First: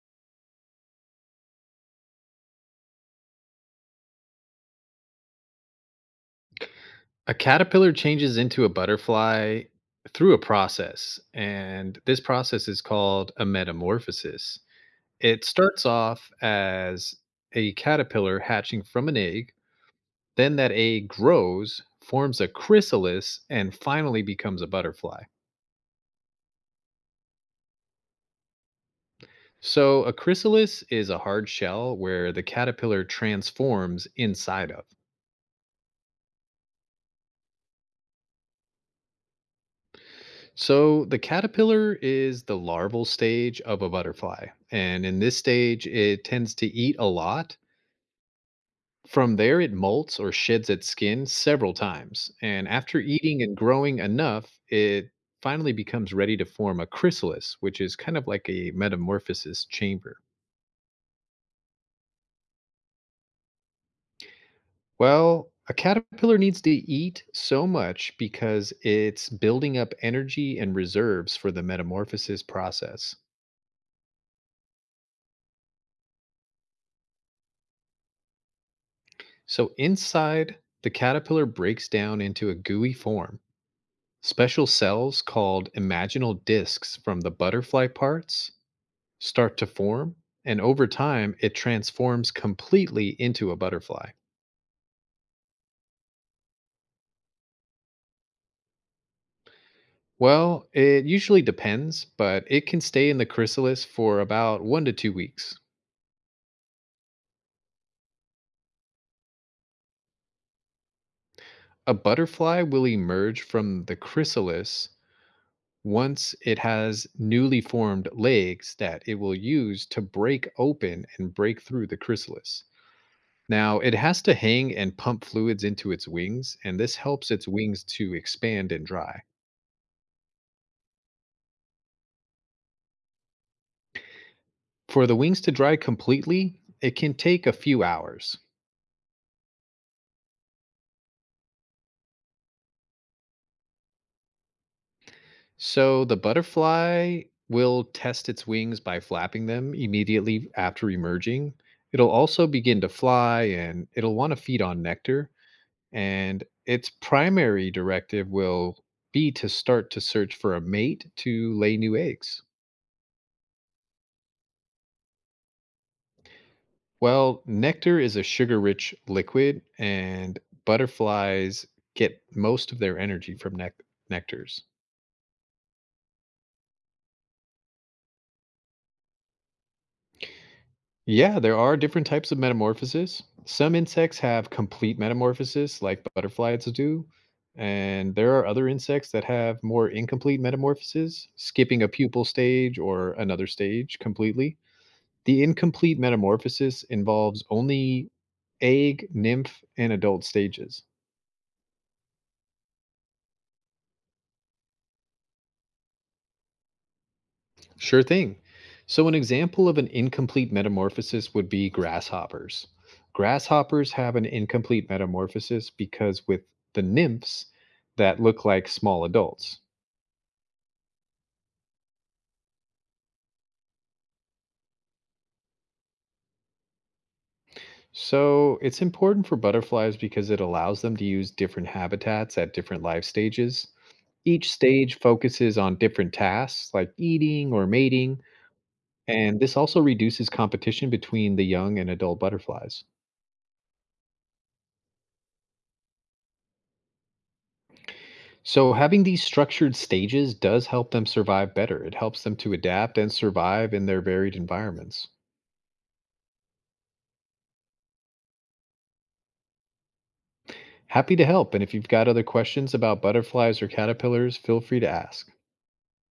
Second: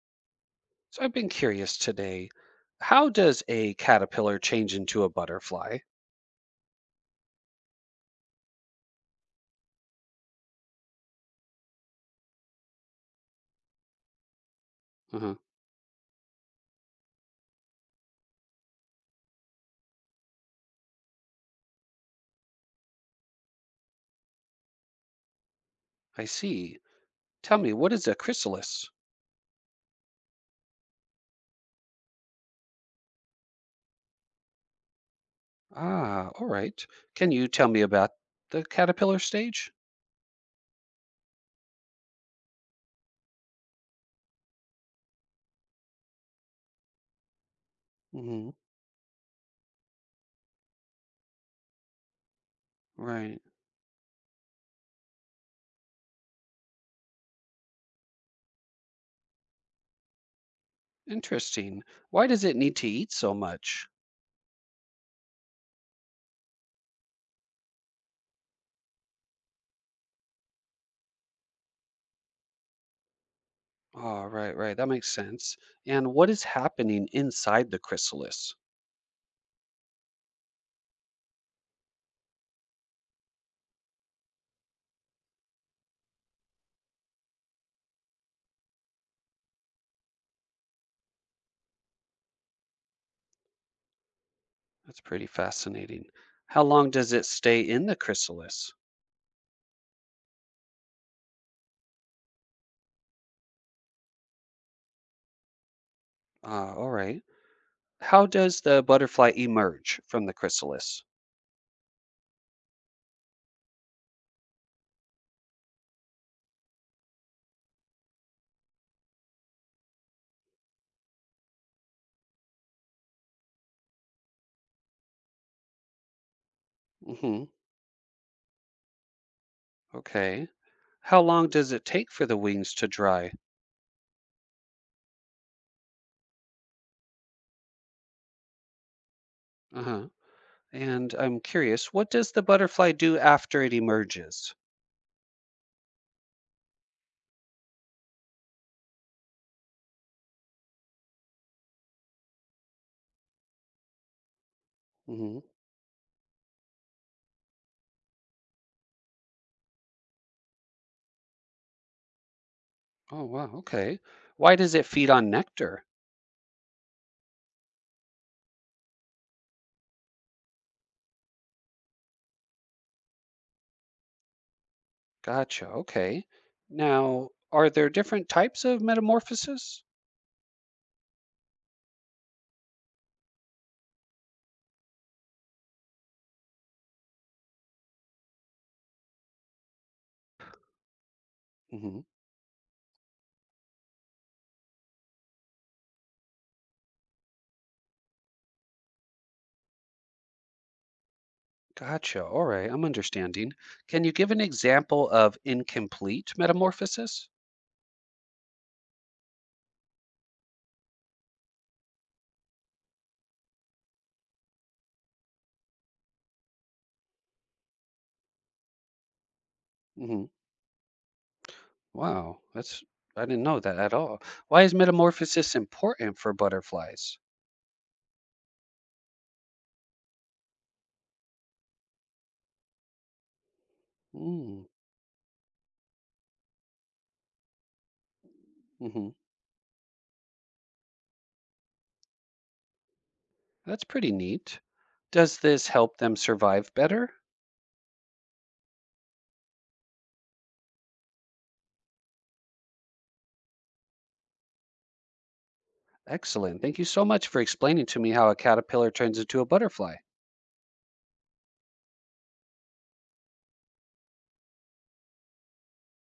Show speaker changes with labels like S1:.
S1: So I've been curious today. How does a caterpillar change into a butterfly?
S2: A caterpillar changes into a butterfly through a process, and this process is called a metamorphosis.
S1: uh
S2: It starts off as a caterpillar hatching from an egg, then that egg grows, forms a chrysalis, and finally becomes a butterfly.
S1: I see. Tell me, what is a chrysalis?
S2: So, a chrysalis is a hard shell where the caterpillar transforms inside of.
S1: Ah, all right. Can you tell me about the caterpillar stage?
S2: So, the caterpillar is the larval stage of a butterfly. And in this stage, it tends to eat a lot.
S1: hmm
S2: From there, it molts or sheds its skin several times. And after
S1: Right.
S2: eating and growing enough, it finally becomes ready to form a chrysalis, which is kind of like a metamorphosis chamber.
S1: Interesting. Why does it need to eat so much?
S2: Well, a caterpillar needs to eat so much because it's building up energy and reserves for the metamorphosis process.
S1: Oh, right, right. That makes sense. And what is happening inside the chrysalis?
S2: So inside, the caterpillar breaks down into a gooey form. Special cells called imaginal discs from the butterfly parts start to form, and over time, it transforms completely into a butterfly.
S1: That's pretty fascinating. How long does it stay in the chrysalis?
S2: Well, it usually depends, but it can stay in the chrysalis for about 1 to 2 weeks.
S1: Ah, all right. How does the butterfly emerge from the chrysalis?
S2: A butterfly will emerge from the chrysalis once it has newly formed legs that it will use to break open and break through the chrysalis. Now, it has to hang and pump fluids into its wings, and this helps
S1: hmm
S2: its wings to expand and dry.
S1: Okay. How long does it take for the wings to dry?
S2: For the wings to dry completely, it can take a few hours.
S1: Uh-huh. And I'm curious, what does the butterfly do after it emerges?
S2: So the butterfly will test its wings by flapping them immediately after emerging. It'll also begin to fly and it'll want to feed on nectar,
S1: hmm
S2: and its primary directive will be to start to search for a mate to lay new eggs.
S1: Oh, wow. Okay. Why does it feed on nectar?
S2: Well, nectar is a sugar rich liquid, and butterflies get most of their energy from nectars.
S1: Gotcha. Okay. Now, are there different types of metamorphosis?
S2: Yeah, there are different types of metamorphosis. Some insects have complete metamorphosis, like butterflies do, and there are other insects that have more incomplete metamorphoses, skipping a
S1: hmm
S2: pupal stage or another stage completely. The incomplete metamorphosis involves only egg, nymph, and adult stages.
S1: Gotcha. All right. I'm understanding. Can you give an example of incomplete metamorphosis?
S2: Sure thing. So, an example of an incomplete metamorphosis would be grasshoppers. Grasshoppers have an incomplete metamorphosis because with the nymphs that look like small adults.
S1: Mm-hmm. Wow, that's I didn't know that at all. Why is metamorphosis important for butterflies?
S2: So, it's important for butterflies because it allows them to use different habitats at different life stages. Each
S1: Mm,
S2: stage focuses on different tasks like eating or mating,
S1: hmm.
S2: and this also reduces competition between the young and adult butterflies.
S1: That's pretty neat. Does this help them survive better?
S2: So, having these structured stages does help them survive better. It helps them to adapt and survive in their varied environments.
S1: Excellent. Thank you so much for explaining to me how a caterpillar turns into a butterfly.
S2: Happy to help. And if you've got other questions about butterflies or caterpillars, feel free to ask.